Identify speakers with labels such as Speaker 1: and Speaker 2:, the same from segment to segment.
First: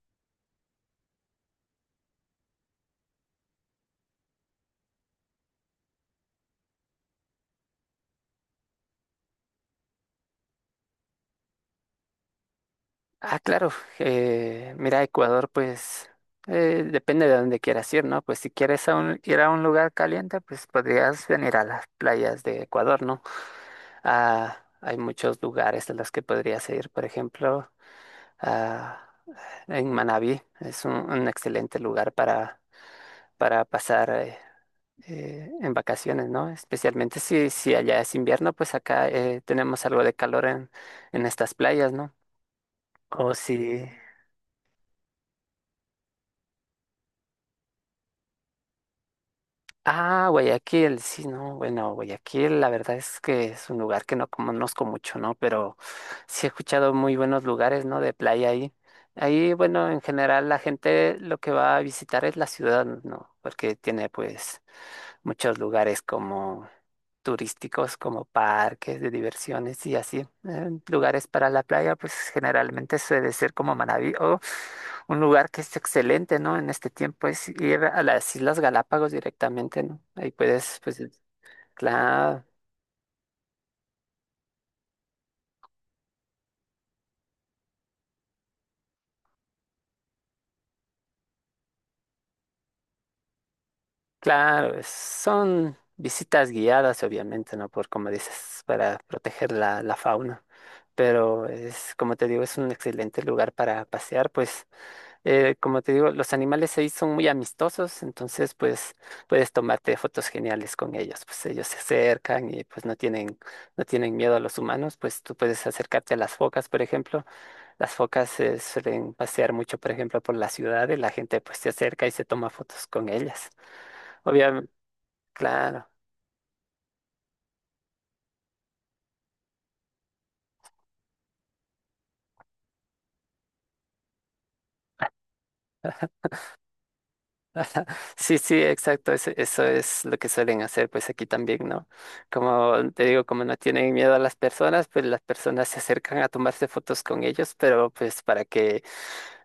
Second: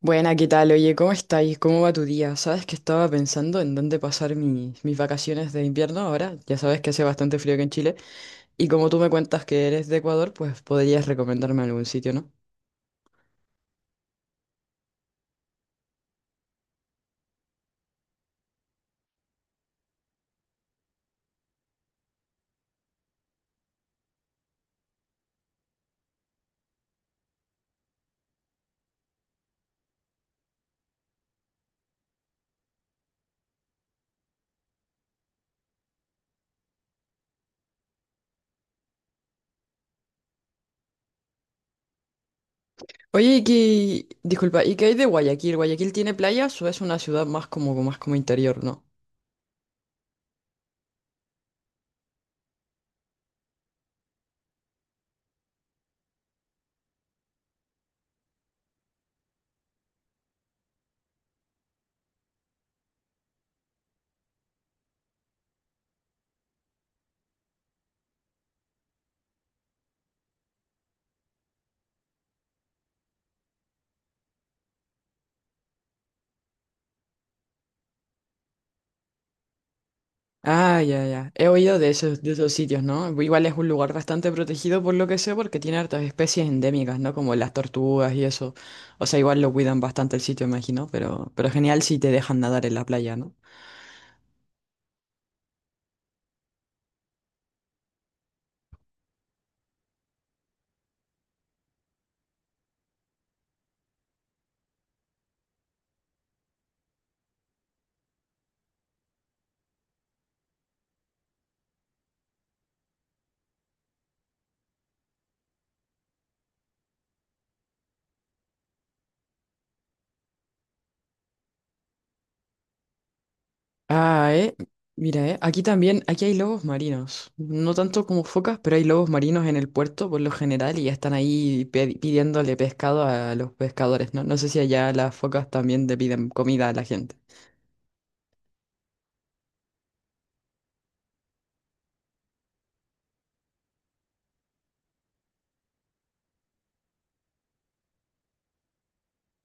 Speaker 1: Buena, ¿qué tal? Oye, ¿cómo estáis? ¿Cómo va tu día? Sabes que estaba pensando en dónde pasar mis vacaciones de invierno ahora. Ya sabes que hace bastante frío aquí en Chile. Y como tú me cuentas que eres de Ecuador, pues podrías recomendarme algún sitio, ¿no?
Speaker 2: Ah, claro. Mira, Ecuador, pues depende de dónde quieras ir, ¿no? Pues si quieres ir a un lugar caliente, pues podrías venir a las playas de Ecuador, ¿no? Ah, hay muchos lugares a los que podrías ir, por ejemplo, ah, en Manabí. Es un excelente lugar para pasar en vacaciones, ¿no? Especialmente si allá es invierno, pues acá tenemos algo de calor en estas playas, ¿no? O
Speaker 1: Oye, ¿y
Speaker 2: si...
Speaker 1: qué... Disculpa, ¿y qué hay de Guayaquil? ¿Guayaquil tiene playas o es una ciudad más como interior, ¿no?
Speaker 2: Ah, Guayaquil, sí, no, bueno, Guayaquil, la verdad es que es un lugar que no conozco mucho, ¿no? Pero sí he escuchado muy buenos lugares, ¿no? De playa ahí. Ahí, bueno, en general la gente lo que va a visitar es la ciudad, ¿no? Porque tiene pues muchos lugares como turísticos, como parques de diversiones y así. Lugares para la playa, pues generalmente suele ser como Manabí o un lugar que es excelente, ¿no? En este tiempo es ir a las Islas Galápagos directamente, ¿no? Ahí puedes,
Speaker 1: Ah,
Speaker 2: pues,
Speaker 1: ya, ya. He oído de
Speaker 2: claro,
Speaker 1: esos sitios, ¿no? Igual es un lugar bastante protegido por lo que sé, porque tiene hartas especies endémicas, ¿no? Como las tortugas y eso. O sea, igual lo cuidan bastante el sitio, imagino, pero genial si te dejan nadar en la playa, ¿no?
Speaker 2: claro, son visitas guiadas, obviamente, ¿no? Por, como dices, para proteger la fauna. Pero es, como te digo, es un excelente lugar para pasear, pues. Como te digo, los animales ahí son muy amistosos, entonces pues puedes tomarte fotos geniales con ellos, pues ellos se acercan y pues no tienen, no tienen miedo a los humanos, pues tú puedes acercarte a las focas, por ejemplo, las focas se suelen pasear mucho, por ejemplo, por la ciudad y la gente pues se acerca y se toma fotos con ellas.
Speaker 1: Ah,
Speaker 2: Obviamente,
Speaker 1: Mira, Aquí
Speaker 2: claro.
Speaker 1: también, aquí hay lobos marinos. No tanto como focas, pero hay lobos marinos en el puerto por lo general y ya están ahí pidiéndole pescado a los pescadores, ¿no? No sé si allá las focas también le piden comida a la gente.
Speaker 2: Ajá. Sí, sí, exacto, eso es lo que suelen hacer, pues aquí también, ¿no? Como te digo, como no tienen miedo a las personas, pues las personas se acercan a tomarse fotos con ellos, pero pues para que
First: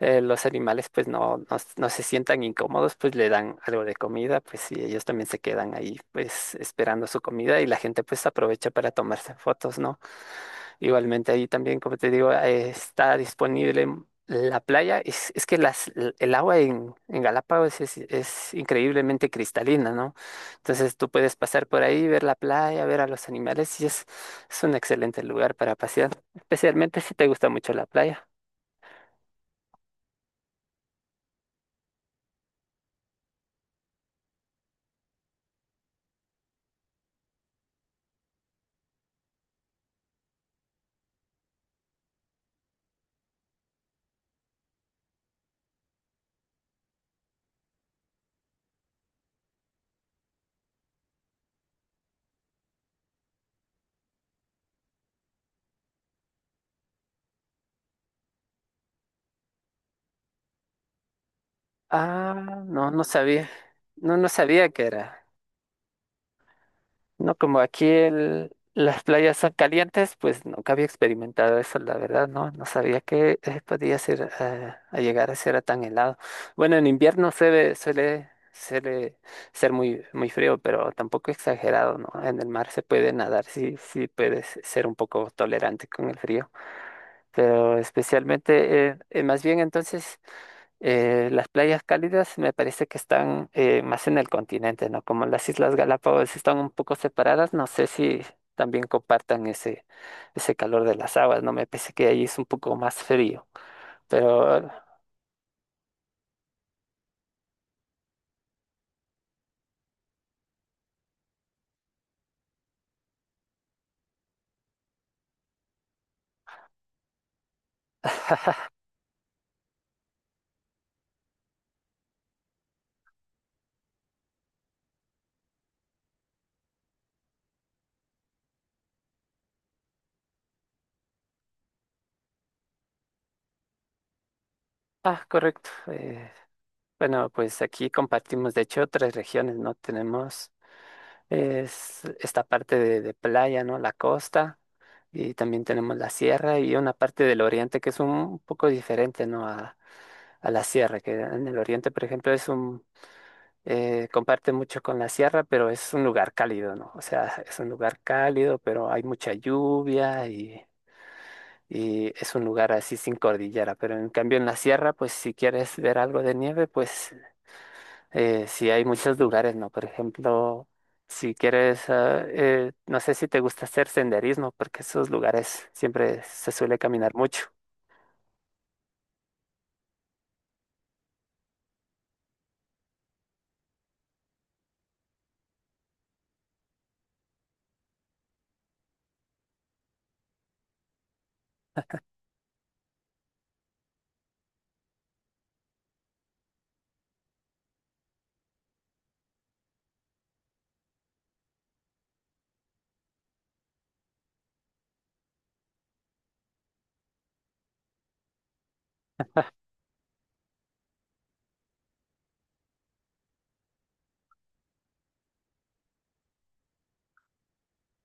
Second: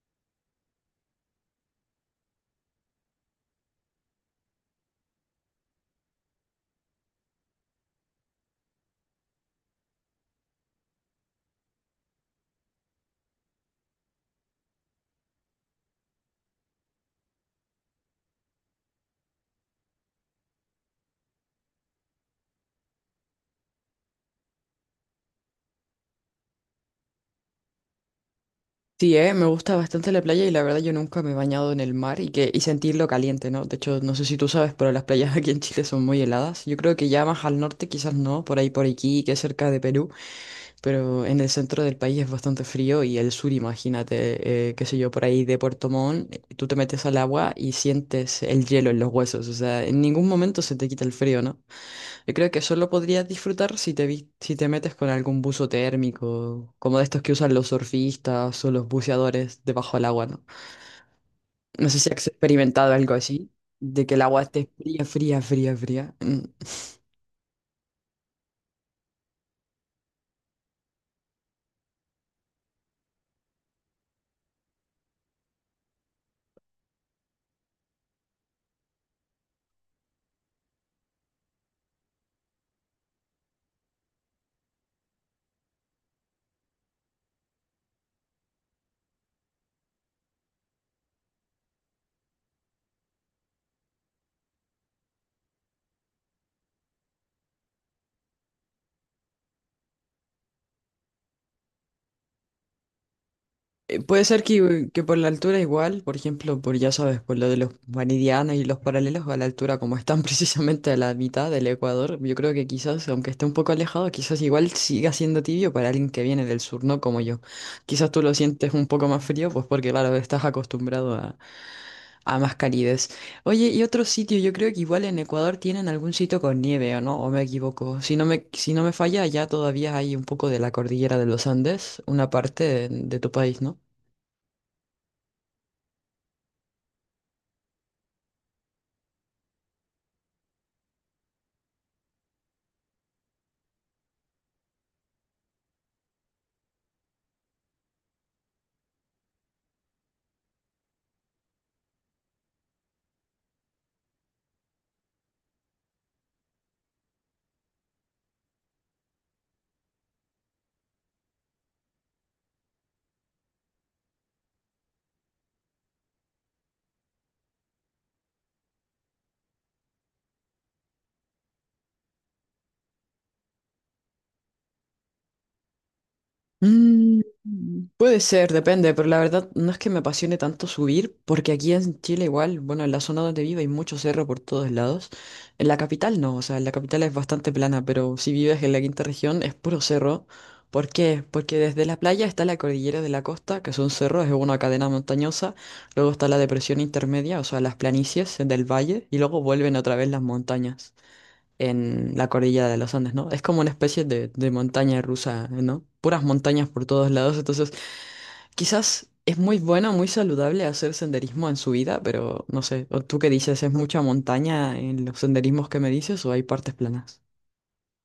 Speaker 2: los animales pues no, no, no se sientan incómodos, pues le dan algo de comida, pues y ellos también se quedan ahí pues esperando su comida y la gente pues aprovecha para tomarse fotos, ¿no? Igualmente ahí también, como te digo, está disponible la playa. Es que el agua en Galápagos es increíblemente cristalina, ¿no? Entonces tú puedes pasar por ahí, ver la playa, ver a los animales y es un excelente lugar para pasear, especialmente si te gusta mucho la playa.
Speaker 1: Sí, me gusta bastante la playa y la verdad yo nunca me he bañado en el mar y que y sentirlo caliente, ¿no? De hecho, no sé si tú sabes, pero las playas aquí en Chile son muy heladas. Yo creo que ya más al norte quizás no, por ahí por aquí, que es cerca de Perú, pero en el centro del país es bastante frío y el sur, imagínate, qué sé yo, por ahí de Puerto Montt, tú te metes al agua y sientes el hielo en los huesos, o sea, en ningún momento se te quita el frío, ¿no? Yo creo que solo podrías disfrutar si si te metes con algún buzo térmico, como de estos que usan los surfistas o los buceadores debajo del agua, ¿no? No sé si has
Speaker 2: Ah, no,
Speaker 1: experimentado
Speaker 2: no
Speaker 1: algo
Speaker 2: sabía.
Speaker 1: así, de que
Speaker 2: No,
Speaker 1: el
Speaker 2: no
Speaker 1: agua
Speaker 2: sabía
Speaker 1: esté
Speaker 2: que
Speaker 1: fría,
Speaker 2: era.
Speaker 1: fría, fría, fría. Mm.
Speaker 2: No, como aquí las playas son calientes, pues nunca había experimentado eso, la verdad, ¿no? No sabía que podía ser, a llegar a ser tan helado. Bueno, en invierno suele, suele ser muy, muy frío, pero tampoco exagerado, ¿no? En el mar se puede nadar, sí, sí puedes ser un poco tolerante con el frío, pero especialmente, más bien entonces... las playas cálidas me parece que están más en el continente, ¿no? Como las Islas Galápagos están un poco separadas, no sé si también compartan ese, ese calor de las aguas, ¿no? Me parece que ahí es un poco más frío,
Speaker 1: Puede ser
Speaker 2: pero...
Speaker 1: que por la altura igual, por ejemplo, por ya sabes, por lo de los meridianos y los paralelos a la altura, como están precisamente a la mitad del Ecuador, yo creo que quizás, aunque esté un poco alejado, quizás igual siga siendo tibio para alguien que viene del sur, no como yo. Quizás tú lo sientes un poco más frío, pues porque claro, a más calidez. Oye, y otro sitio, yo creo que igual en Ecuador tienen algún sitio con nieve, ¿o no? ¿O me equivoco? Si si no me falla, allá todavía hay un poco de la cordillera de los Andes, una parte de tu país, ¿no?
Speaker 2: Ah, correcto. Bueno, pues aquí compartimos, de hecho, tres regiones, ¿no? Tenemos esta parte de playa, ¿no? La costa, y también tenemos la sierra y una parte del oriente que es un poco diferente, ¿no? A la sierra, que en el oriente, por ejemplo, comparte mucho con la sierra, pero es un lugar cálido, ¿no? O sea, es un lugar cálido, pero hay mucha lluvia y es un lugar así sin cordillera. Pero en cambio en la sierra, pues si quieres ver algo de nieve, pues sí hay muchos lugares, ¿no? Por ejemplo, si quieres, no sé si te gusta hacer senderismo, porque esos lugares siempre se suele caminar
Speaker 1: Mm,
Speaker 2: mucho.
Speaker 1: puede ser, depende, pero la verdad no es que me apasione tanto subir, porque aquí en Chile igual, bueno, en la zona donde vivo hay mucho cerro por todos lados. En la capital no, o sea, en la capital es bastante plana, pero si vives en la quinta región es puro cerro. ¿Por qué? Porque desde la playa está la cordillera de la costa, que son cerros, es una cadena montañosa, luego está la depresión intermedia, o sea, las planicies del valle, y luego vuelven otra vez las montañas en la cordillera de los Andes, ¿no? Es como una especie de montaña rusa, ¿no? Puras montañas por todos lados, entonces quizás es muy bueno, muy saludable hacer senderismo en su vida, pero no sé, ¿o tú qué dices? ¿Es mucha montaña en los senderismos que me dices o hay partes planas?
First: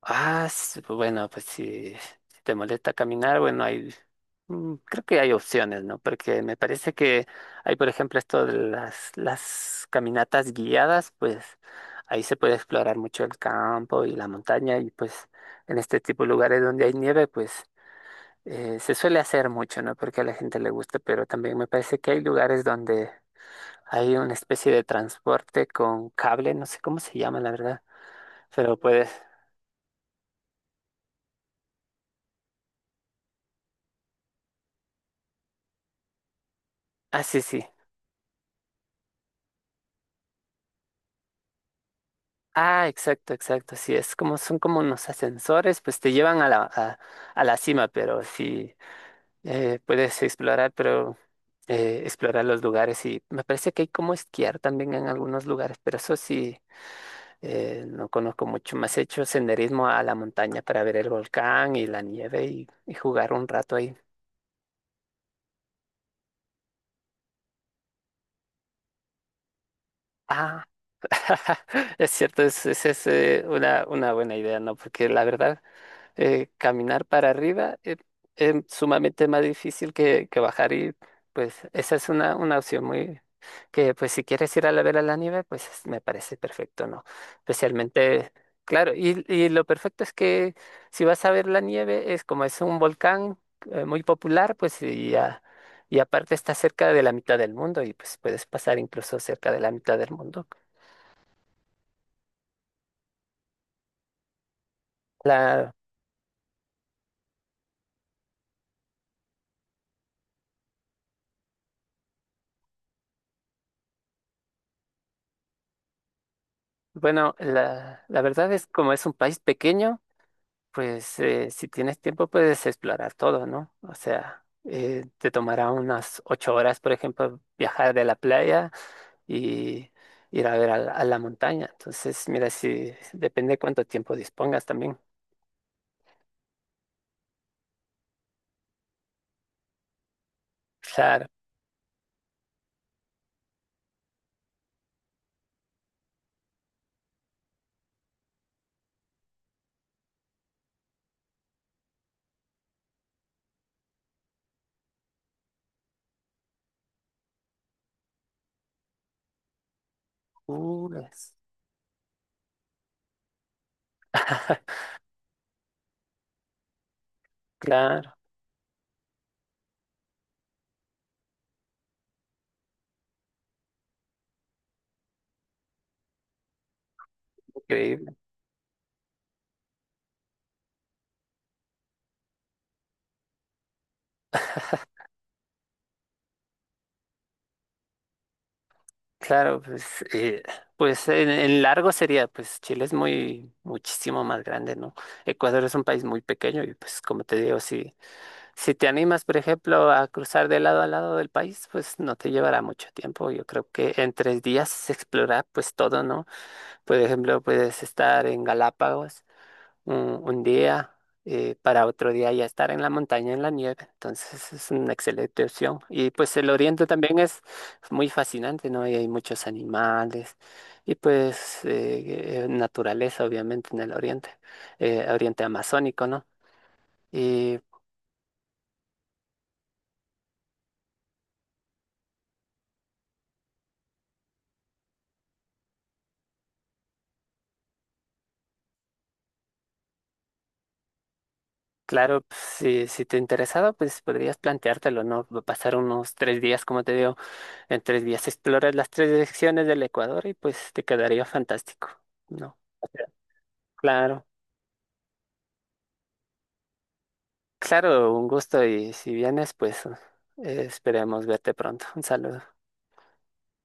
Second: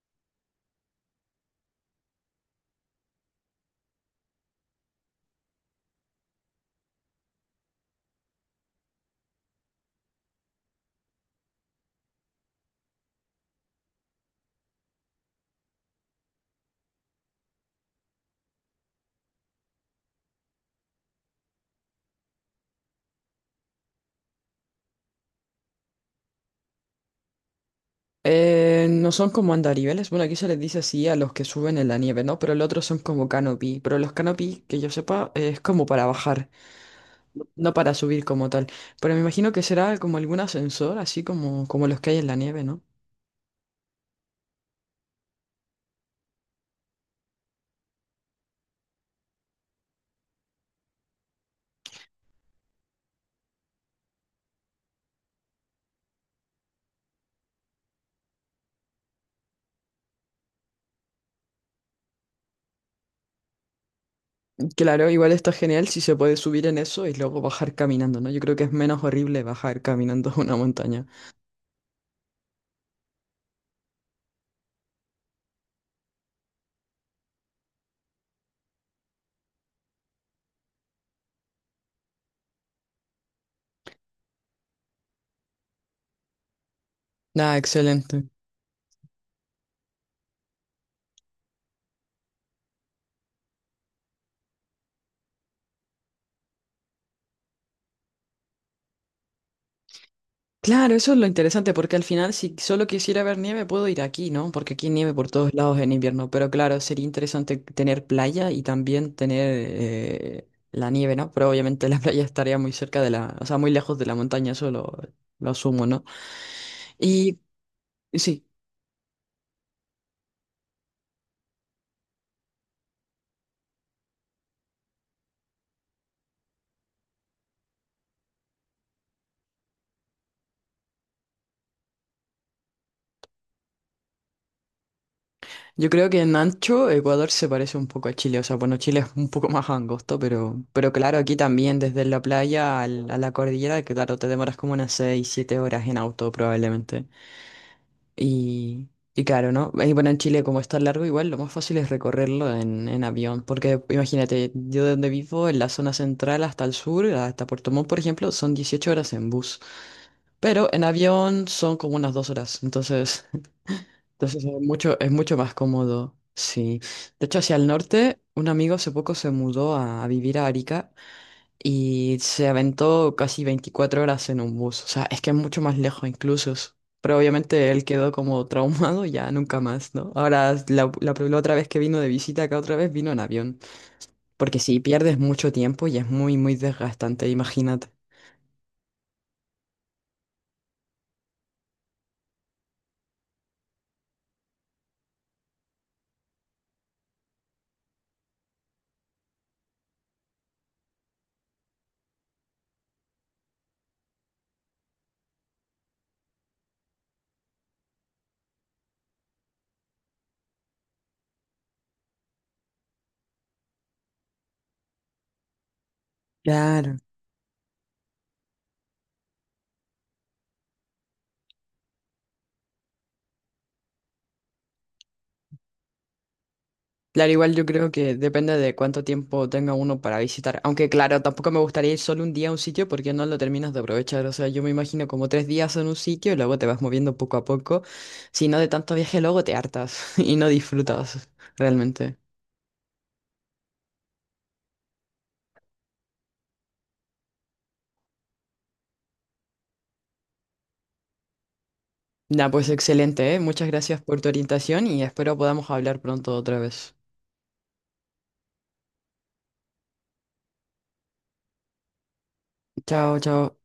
Speaker 2: Ah, pues bueno, pues si, si te molesta caminar, bueno, hay, mm, creo que hay opciones, ¿no? Porque me parece que hay, por ejemplo, esto de las caminatas guiadas, pues ahí se puede explorar mucho el campo y la montaña y pues en este tipo de lugares donde hay nieve, pues se suele hacer mucho, ¿no? Porque a la gente le gusta, pero también me parece que hay lugares donde hay una especie de transporte con cable, no sé cómo se llama, la verdad, pero puedes...
Speaker 1: No son como andariveles, bueno, aquí se les dice así a los que suben en la nieve, ¿no? Pero el otro son como canopy, pero los canopy, que yo sepa, es como para bajar,
Speaker 2: Ah, sí, sí.
Speaker 1: no para subir como tal. Pero me imagino que será como algún ascensor, así como, como los que hay en la nieve, ¿no?
Speaker 2: Ah, exacto, exacto. Sí, es como son como unos ascensores, pues te llevan a la cima, pero sí puedes explorar, pero explorar los lugares y me parece que hay como esquiar también en algunos lugares, pero eso sí no conozco mucho. Más he hecho senderismo a la montaña para ver el volcán y la nieve y jugar un rato ahí.
Speaker 1: Claro, igual está genial si se puede subir en eso y luego bajar caminando, ¿no? Yo creo que es menos horrible bajar caminando una
Speaker 2: Ah,
Speaker 1: montaña.
Speaker 2: es cierto, una buena idea, ¿no? Porque la verdad caminar para arriba es sumamente más difícil que bajar y pues esa es una opción muy que pues si quieres ir a la ver a la nieve pues me parece perfecto, ¿no?
Speaker 1: Ah, excelente.
Speaker 2: Especialmente, claro, y lo perfecto es que si vas a ver la nieve es como es un volcán muy popular pues y aparte está cerca de la mitad del mundo y pues puedes pasar incluso cerca de la mitad del mundo.
Speaker 1: Claro, eso es lo interesante, porque al final si solo quisiera ver nieve puedo ir aquí, ¿no? Porque aquí hay nieve por todos
Speaker 2: La,
Speaker 1: lados en invierno, pero claro, sería interesante tener playa y también tener la nieve, ¿no? Pero obviamente la playa estaría muy cerca de o sea, muy lejos de la montaña, lo asumo, ¿no?
Speaker 2: bueno,
Speaker 1: Y
Speaker 2: la
Speaker 1: sí.
Speaker 2: verdad es como es un país pequeño. Pues si tienes tiempo puedes explorar todo, ¿no? O sea, te tomará unas 8 horas, por ejemplo, viajar de la playa y ir a ver a a la montaña. Entonces, mira, si depende cuánto tiempo dispongas también.
Speaker 1: Yo creo que en ancho Ecuador se parece un poco a Chile, o sea, bueno, Chile es un poco más angosto, pero claro,
Speaker 2: Claro.
Speaker 1: aquí también desde la playa a la cordillera, que claro, te demoras como unas 6, 7 horas en auto probablemente. Y, y claro, ¿no? Y bueno, en Chile como está largo, igual lo más fácil es recorrerlo en avión, porque imagínate, yo de donde vivo, en la zona central hasta el sur, hasta Puerto Montt, por ejemplo, son 18 horas en bus, pero en
Speaker 2: Uh, es-
Speaker 1: avión son como unas 2 horas, entonces... Entonces es mucho más cómodo, sí. De hecho, hacia el
Speaker 2: Claro,
Speaker 1: norte, un amigo hace poco se mudó a vivir a Arica y se aventó casi 24 horas en un bus. O sea, es que es mucho más lejos incluso. Pero obviamente él quedó
Speaker 2: increíble.
Speaker 1: como traumado y ya nunca más, ¿no? Ahora, la otra vez que vino de visita acá, otra vez vino en avión. Porque si pierdes mucho tiempo y es muy, muy desgastante, imagínate.
Speaker 2: Claro, pues, eh, pues en largo sería, pues Chile es muy, muchísimo más grande, ¿no? Ecuador es un país muy pequeño y pues como te digo, sí. Si te animas, por ejemplo, a cruzar de lado a lado del país, pues no te llevará mucho tiempo. Yo creo que en 3 días se explora pues todo, ¿no? Por ejemplo, puedes estar en Galápagos un, un día, para otro día ya estar en la montaña, en la nieve. Entonces es una excelente opción. Y pues el oriente
Speaker 1: Claro.
Speaker 2: también es muy fascinante, ¿no? Y hay muchos animales y pues naturaleza, obviamente, en el oriente, oriente amazónico, ¿no?
Speaker 1: Claro, igual
Speaker 2: Y
Speaker 1: yo creo que depende de cuánto tiempo tenga uno para visitar. Aunque claro, tampoco me gustaría ir solo un día a un sitio porque no lo terminas de aprovechar. O sea, yo me imagino como tres días en un sitio y luego te vas moviendo poco a poco. Si no de tanto viaje, luego te hartas y no disfrutas realmente.
Speaker 2: claro, pues, si, si te interesaba, pues podrías planteártelo, ¿no? Va a pasar unos 3 días, como te digo, en 3 días exploras las tres direcciones del Ecuador y pues te quedaría fantástico,
Speaker 1: Nah,
Speaker 2: ¿no?
Speaker 1: pues
Speaker 2: O sea,
Speaker 1: excelente, ¿eh? Muchas gracias por
Speaker 2: claro,
Speaker 1: tu orientación y espero podamos hablar pronto otra vez.
Speaker 2: claro, un gusto y si vienes, pues esperemos verte pronto. Un saludo.
Speaker 1: Chao, chao.